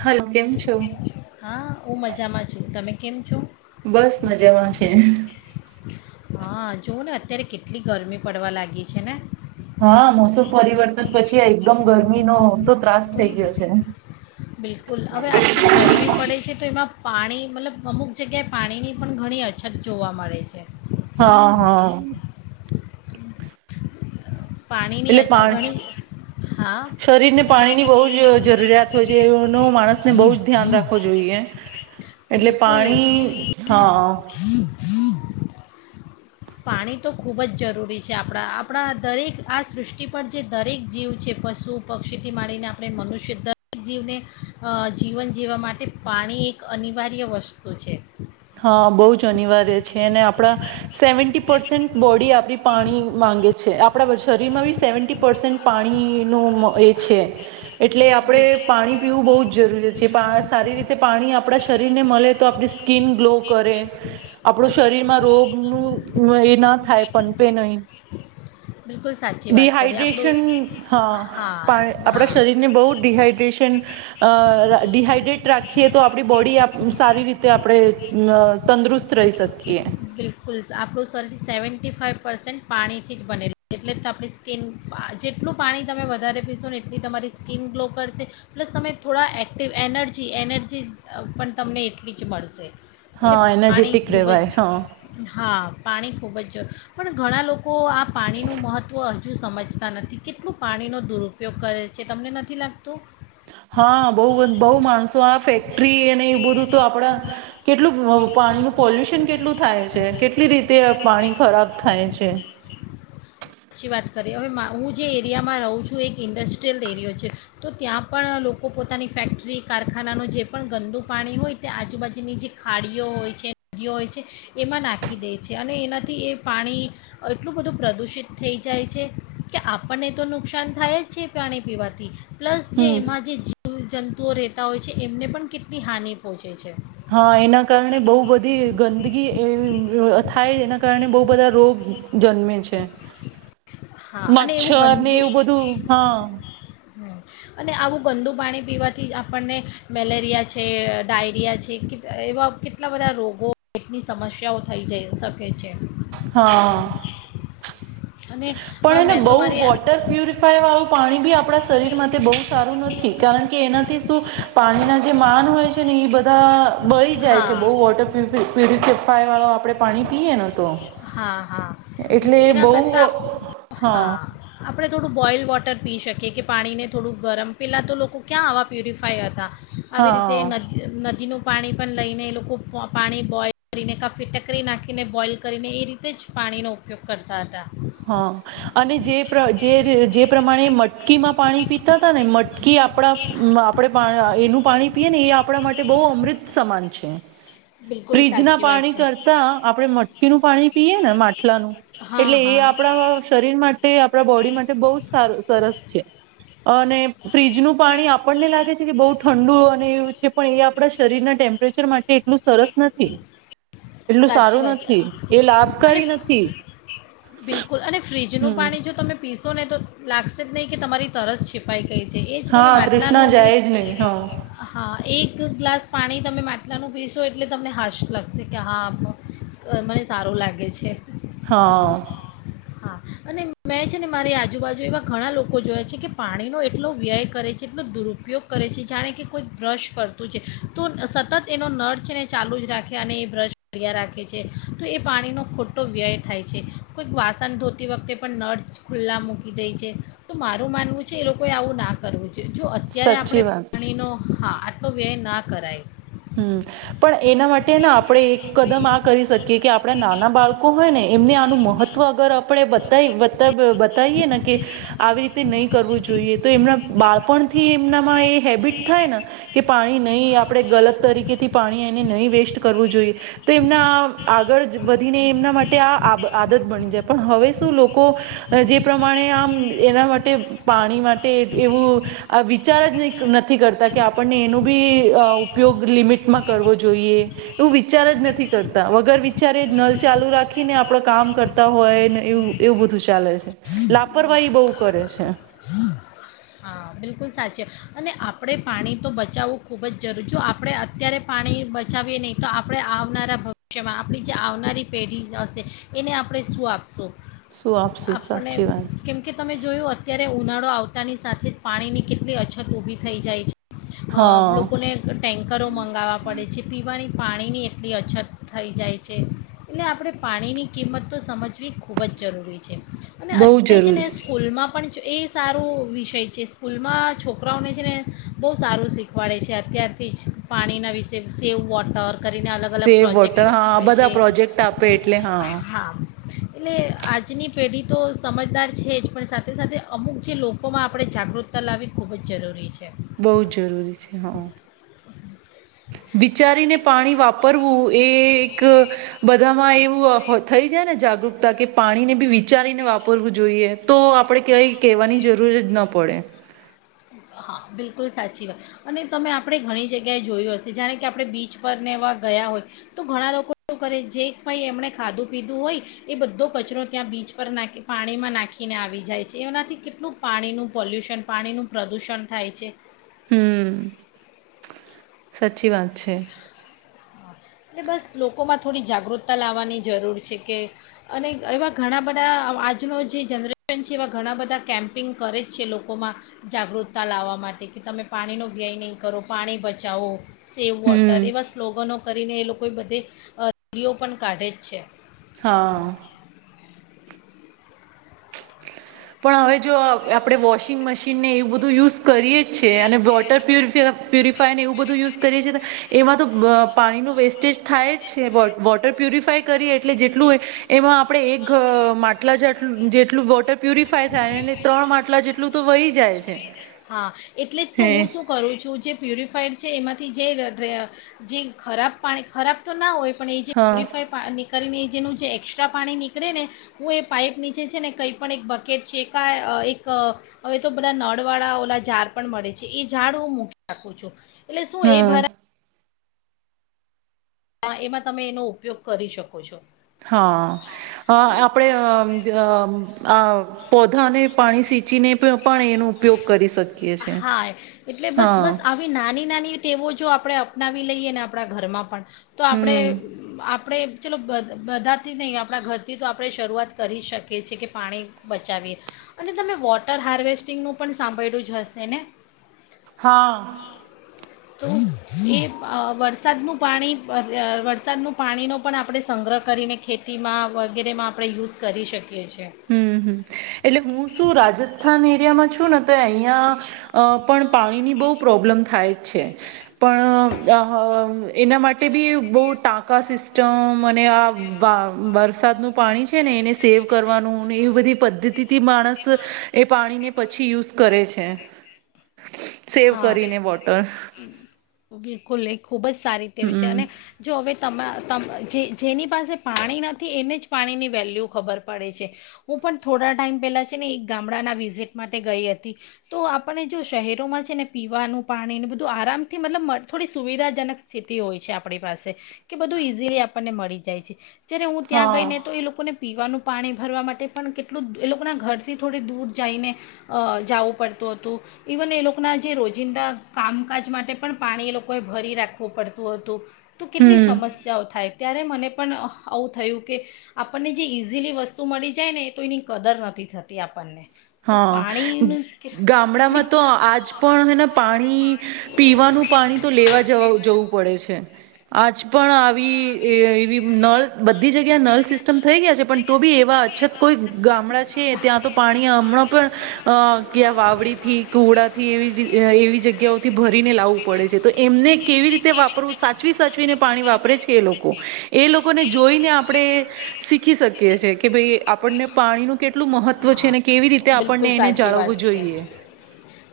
Hello કેમ છો હા હું મજામાં છું તમે? કેમ છું? બસ મજામાં છે જો ને અત્યારે કેટલી ગરમી પડવા લાગી છે ને હા મોસમ પરિવર્તન પછી એકદમ ગરમી નો તો ત્રાસ થઇ ગયો છે. બિલકુલ હવે આટલી ગરમી પડે છે તો એમાં પાણી મતલબ અમુક જગ્યાએ પાણીની પણ ઘણી અછત જોવા મળે છે હા હા પાણીની એટલે અછ પાણી ઘણી હા શરીરને પાણીની બહુ જ જરૂરિયાત હોય છે એનું માણસને બહુ જ ધ્યાન રાખવું જોઈએ એટલે બિલકુલ પાણી હા પાણી તો ખૂબ જ જરૂરી છે આપણા આપણા દરેક આ સૃષ્ટિ પર જે દરેક જીવ છે પશુ પક્ષીથી માંડીને આપણે મનુષ્ય દરેક જીવને અ જીવન જીવવા માટે પાણી એક અનિવાર્ય વસ્તુ છે. હા બહુ જ અનિવાર્ય છે ને આપણા સેવન્ટટી પરસેન્ટ બોડી આપ પાણી માંગે છે આપણા શરીરમાં બી સેવન્ટી પરસન પાણી નું એ છે એટલે આપણે બિલ પાણી પીવું બહુ જ જરૂરી છે જે સારી રીતે પાણી આપણા શરીર ને મળે તો આપ સ્કીન ગ્લો કરે આપણું શરીરમાં રોગ નુ એ ના થાય પનપે નહી બિલકુલ સાચી વાત કરી ડિહાઈડ્રેશન આપણું હા હા આપણા હા શરીરને બહુ ડિહાઈડ્રેશન ડિહાઈડ્રેટ રાખ રાખીએ તો આપડી બોડી સારી રીતે આપણે તંદુરસ્ત રહી શકીએ બિલકુલ આપણું શરીર સેવન્ટી ફાાઈવ પર્સેન્ટ પાણીથી જ બને એટલે તો આપણી સ્કીિન જેટલું પાણી તમે વધારે પીશો ને એટલી તમારી સ્કીિન ગ્લો કરશે પ્લસ તમે થોડા એક્ટિવ એનર્જી એનર્જી પણ તમને એટલી જ મળશે હા એટલે પાણી એનર્જેટિક ખૂબ રહેવાય હ જ હા. પાણી ખૂબ જ જો પણ ઘણા લોકો કો આ પાણીનું મહત્ત્વ સમજતા નથી કેટલું પાણીનો દુરુપયોગ કરે છે તમને નથી લાગતું. હા બહ બહુ માણસો આ ફેક્ટરી અને એવું બધું તો આપડા, કેટલું પાણીનું પોલ્યુશન કેટલું થાય છે કેટલી રીતે પાણી ખરાબ થાય છે. સાચી વાત કરીએ હવે હું જે એરિયામાં રહું છું એક ઇન્ડસ્ટ્રીયલ એરિયો છે, તો ત્યાં પણ લોકો પોતાની ફેક્ટરી કારખાનાનું જે પણ ગંદુ પાણી હોય તે આજુબાજુની જે ખાડીઓ હોય છે નદીઓ હોય છે, એમાં નાખી દે છે અને એનાથી એ પાણી, એટલું બધું પ્રદૂષિત થઈ જાય છે, કે આપણને તો નુકસાન થાય જ છે પાણી પીવાથી. પ્લસ જે હમ એમાં જે જંતુઓ રહેતા હોય છે એમને પણ કેટલી હાનિ પહોંચે છે. હા એના કારણે બહુ બધી ગંદગી એવી થાય જે કારણે બહુ બધા રોગ જન્મે છે. હા અને એવું મચ્છર ને ગંદુ એવું બધું હા. [inaudible] અને આવું ગંદુ પાણી પીવાથી કે આપણને, મેલેરિયા છે, ડાયરિયા છે, એવા કેટલા બધા રોગોટની સમસ્યાઓ થઈ જઈ શકે છે. હા અને અ, પણ એને મેં તો બહુ મારી વોટર પ્યુરિફાય વાળું પાણી બી આપ આપણા શરીરમાં બહુ સારું નથી કારણ કે એના શું પાણીના જે માન હોય છે ને એ બધા બળી જાય હા છે, બહુ વોટર પ્યુરિફાય વાળું આપણે પાણી પીએ ન, તો હા એટલે [inaudible] એના બહુ કરતા, હા, આપડ થોડું બોઇલ વોટર પી શકે, કે પાણીને થોડું ગરમ, પહેલાં તો લોકો ક્યાં આવા પ્યુરિફાય હતા. આવી રીતે હા નદી, નદી નું પાણી પણ લઈને એ લોકો પાણી બોઈલ કરીને કા, ફીટકરી નાખીને બોઇલ કરીને એ રીતે જ પાણીનો ઉપયોગ કરતા હતા. હા આ પ્રમાણે [inaudible] મટકીમાં પાણી પીતા હતાા, ને મટ કે આપણા, આપડે એનું પાણી પીએ, ને એ આપણા માટે બહુ અમૃત સમાન છે. બિલકુલ ફ્રીજ ના સાચી વાત પાણી છે કરતા આપડણે મટકીનુંું પાણી પીએ ને માટલાનું, હા એટલે એ હા આપ આપ શરીર માટે, આપણા બોડી માટે બહુ સારું, સરસ છે અને ફ્રીજનું પાણી આપણને લાગે છે કે બહૂ ઠંડુ અને એવું છે, પણ એ આપણા શરીરના ટેમ્પરેચર માટે એટલું સરસ નથી એટલું સાચી સારું વાત છે નથી એ અને લાભકારી નથી. બિલકુલ અને ફ્રીજનુંું હમ પાણી જો તમે પીશો ને, તો લાગશે જ નહીં કે તમારી તરસ છિપાઈ, ગઈ છે એ જ તમે હા ત્રૃષ્ણા, માટલાનું એક જાય જ નહી હા હા એક ગ્લાસ પાણી તમે માટલાનું પીશો એટલે તમને હાશ લાગશે કે, હા મને સારું લાગે છે. હા હા અને મેં છે ને મારી આજુબાજુ એવા ઘણા લોકો જોવે છે કે પાણીનો એટલો વ્યય કરે છે, એટલો દુરુપયોગ કરે છે જાણે કે કોઈક બ્રશ કરતું છે તો સતત એનો નળ છે ને ચાલુ જ રાખે, અને એ બ્રશ કર્યા રાખે છે, તો એ પાણીનો ખોટો વ્યય થાય છે. કોઈક વાસ, વાસન ધોતી વખતે પણ નળ ખુલ્લા મૂકી દે છે, તો મારું માનવું છે એ લોકો ઍ આવું ના કરવું જો, જો અત્યારે સાચી આપણે વાત પાણીનો, હા, આટો વ્યય ના કરાય. હમ, પણ એના માટે આપણે એક કદમ આ કરી શકીએ કે આપણા નાના બાળકો હોય ને એમને આનું મહત્વ અગર આપણે, [inaudible] બતાવીએ ને કે, આવી રીતે નહી કરવું જોઈએ તો, એમના બાળપણથી એમનામાં એ હેબિટ થાય ને કે પાણી, નહી આપણેે, ગલત તરીકે થી પાણી એને નહી વેસ્ટ કરવું જોઈએ, તો એમના આગળ [inaudible] વધને એમના માટે આ આદત બની જાય. પણ હવે શું લોકો જે પ્રમાણે આમ એના માટે પાણી માટે એવું આ વિચાર જ નહીં નથી કરતા કે આપણને એનું બી અહ ઉપયોગ લિમિટમાં કરવો જોઈએ, એવું વિચાર જ નથી કરતા, વગર વિચારે જ નલ ચાલુ રાખીને આપડે કામ કરતા હોય ને એવું-એવું બધું ચાલે છે. લાપરવાહી બહુ કરે છે. હા બિલકુલ સાચું. અને આપણે પાણી તો બચાવવું ખૂબ જ જરૂરી, જો આપણે અત્યારે પાણી બચાવીએ નહીં, તો આપણે આવનારા ભવિષ્યમાં આપણી જે આવનારી પેઢી હશે એને આપણે શું આપશું? શું આપશું આપણે સાચી વાત કેમકે તમે જોયું અત્યારે ઉનાળો આવ તા ની સાથે પાણીની કેટલી અછત ઊભી થઈ જાય છ અહ હા લોકોને ટેન્કરો મંગાવવા પડે છે, પીવાની પાણીની એટલી અછત થઈ જાય છે. એટલે આપણે પાણીની કિંમત તો સમજવી ખૂબ જ જરૂરી છે. અને બહુ અત્યારે છે જરૂરી ને સ્કૂલમાં પણ જ એ સારો વિષય છે. સ સ્કૂલમાં છોકરાઓને છે ને બહુ સારું શીખવાડે છે અત્યારથી જ, પાણીના વિશે સેવ વોટર કરીને અલગ અલગ સેવ પ્રોજેક્ટ વોટર, હા, આ આપે બધા છે પ્રોજેક્ટ આપે એટલે હા. એટલે આજની પેઢી તો સમજદાર છે જ, પણ સાથે-સાથે અમુક જે લોકોમાં આપણે જાગૃત તા લાવી ખૂબ જ જરૂરી છે. બહુ જ જરૂરી છ છે, હા. વિચારીને પાણી વાપરવું એ એક બધામાં એવું થઈ જાય ને જાગૃતતા કે પાણીને બી વિચારીને વાપરવું જોઈએ, તો આપણેે કય કહેવાની જરૂર જ ન પડે. હા બિલકુલ સાચી વાત. અને તમે આપણે ઘણી જગ્યાએ જોયું હશે જાણે કે આપણે બીચ પરને એવા ગયા હોય, તો ઘણા લોકો શું કરે જે કઈ એમણે ખાધું પીધું હોય, એ બધો કચરો ત્યાં બીચ પર નાખી પાણીમાં નાખીને આવી જાય છે. એનાથી કેટલું પાણીનું પોલ્યુશન, પાણીનું પ્રદૂષણ થાય છે. હમ્મ. સાચી વાત છે. એ બસ લોકોમાં થોડી જાગૃતતા લાવવાની જરૂર છે કે અને એવા ઘણા બધા આજનું જે જનરેશન છે એવા ઘણા બધા કેમ્પિંગ કરે જ છે લોકોમાં જાગૃતતા લાવવા માટે કે તમે પાણીનો વ્યય નહીં કરો પાણી બચાવો સેવ વોટર હમ એવા સ્લોગનો કરીને એ લોકો બધે અહ રીઓ પણ કાઢે જ છે. હા. પણ હવે જો અહ આપડે વોશિંગ મશીનને એવું બધું યુઝ કરીએે જ છે. અને વોટર પ્યુરફ પ્યુરિફાયરને એવું બધું યુઝ કરીએ છએ એમાં તો પાણીનું વેસ્ટેજ થાય જ છે. વો-વોટર પ્યુરિફાય કરીએ એટલે જેટલું એમાં આપણે એક અહ માટલા જાટલું જેટલું વોટર પ્યુરિફાય થાય એટલે ત્રણ માટલા જેટલું તો વહી જાય છે. હા એટલે જ તો હે હું શું કરું છું જે પ્યુરિફાઈડ છે એમાંથી જે રે જે ખરાબ પાણી ખરાબ તો ના હોય પણ એ જે હા પ્યુરિફાય પા નિકલ ને જેનું જે એક્સ્ટ્રા પાણી નીકળે ને હું એ પાઈપ નીચે છે ને કંઈ પણ એક બકેટ છે કા આહ એક હવે તો બધા નળ વાળા ઓલા ઝાર પણ એટલે શું એ હા ભરા હા, એમાં તમે એનો ઉપયોગ કરી શકો છો. હા આપણે ચીને પિયો હા, એટલે બસ હા બસ આવી નાની નાની ટેવો જો આપડે અપનાવી લઈએ ને આપડા ઘરમાં પણ તો આપડે હમ અહ આપ આપડે ચલો બ-બધાથી નહીં આપડા ઘરથી તો આપડે શરૂઆત કરી શકીએ છીએ, કે પાણી બચાવીએ. અને તમે વોટર હાર્વેસ્ટ ટિંગનું પણ સાંભળ્યું જ હશે ને. હા. તો એ અહ વરસાદનું પાણી વરસાદનું પાણીનો પણ આપણે સંગ્રહ કરીને ખેતીમાં વગેરેમાં આપણે યુઝ કરી શક હમ્મ-હમ્મ. એટલે હું શું રાજસ્થાની એરિયામાં છું ને તો અહીયાં અહ પણ પાણીની બહુ પ્રોબ્લેમ થાય છે. પણ અહ એના માટે ભી બહુ ટાંકા સિસ્ટમ અને આ વા વરસાદ નું પાણી છે ને એને સેવ કર વાનું ને એવી બધી પદ્ધતિથી માણસ એ પાણીને પછી યુઝ કરે છે. સેવ હા, કરીને વોટર બિલકુલ. એક ખૂબ જ સારી ટેવ છે. હમ. અને જો હવે તમા તમ જે જેની પાસે પાણી નથી એને જ પાણીની વેલ્યુ ખબર પડે છે. હું પણ થોડા ટાઈમ પહેલાં છે ને એક ગામડાના વિઝિટ માટે ગઈ હતી, તો આપણને જો શહેરોમાં છ છે ને પીવાનું પાણી ને બધું આરામથી મતલબ થોડી સુવિધાજનક સ્થિતિ હોય છે આપણી પાસે. કે બધું ઈઝીલી આપણને મળી જાય છે. જયારે હું ત્યાં ગઈ હા ને તો એ લોકોને પીવાનું પાણી ભરવા માટે પણ કેટલું એ લોકોના ઘરથી થોડીક દૂર જઈને અહ જાવું પડતું હતું. ઇવન એ લોક ના જે રોજિંદા કામકાજ માટે પણ પાણી એ લોકોએ ભરી રાખવું પડતું હતું. તો કેટલી હમ સમસ્યાઓ થાય. ત્યારે મને પણ અહ આવું થયું કે આપણને જે ઇઝીલી વસ્તુ મળી જાય ને એ તો એની કદર નથી થતી આપણને. તો હા. પાણીનું ગામડામાં કેટલીક તો આ જ પણ એના પાણી પીવાનું પાણી તો લેવા જવા જવું પડે છે આજ પણ આવી એવી નળ બધી જગ્યા નળ સિસ્ટમ થઈ ગયા છે પણ તો બી એવા અછત કોઈ ગામડા છે ત્યાં તો પાણી હમણાં પણ ક્યા વાવડી થી કુડા થી એ જગ્યા જગ્યાથી ભરીને લાવવું પડે છે તો એમને કેવી રીતે વાપરવું સાચવી સાચવીને પાણી વાપરે છે એ લોકો એ લોકોને જોઈને આપણે શીખી શકીએ છ છે કે ભાઈ આપણને પાણીનું કેટું કેટલું હા મહત્વ છે કેવી રીતે બિલકુલ આપણને એને સાચી વાત જાળવવું છે જોઈએ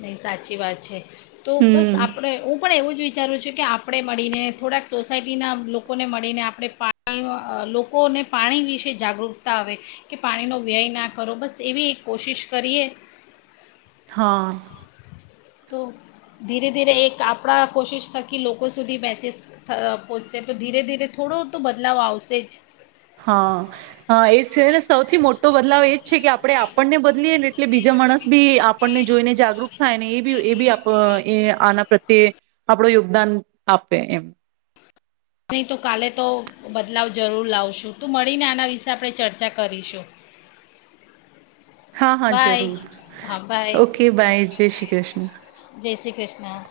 નહી સાચી વાત છે તો બસ હમ આપડે હું પણ એવું જ વિચારું છું કે આપણે મળીને થોડાક સોસાયટીના લોકોને મળીને આપણે પાણી લોકોને પાણી વિશે જાગૃતતા આવે કે પાણીનો વ્યય ના બરોબસ એવી એક કોશિશ કરીએ હા તો ધીરે ધીરે એક આપણા કોશિશ થકી લોકો સુધી મેચસ પહોંચશે તો ધીરે ધીરે થોડો તો બદલાવ આવશે જ હા હ એ છે સૌથી મોટો બદલાવ એ જ છે કે આપણે આપણને બદલીએ એટલે બીજા માણસ બી આપણને જોઈને જાગૃત થાય ને એ બી એ બી એ આના પ્રત્યે આપણો યોગદાન આપે એમ નહીં તો કાલે તો બદલાવ જરૂર લાવશું તું મળીને આના વિશે આપણે ચર્ચા કરીશું હા હા બાય જરૂર હા બાય ઓકે બાય જય શ્રી કૃષ્ણ ના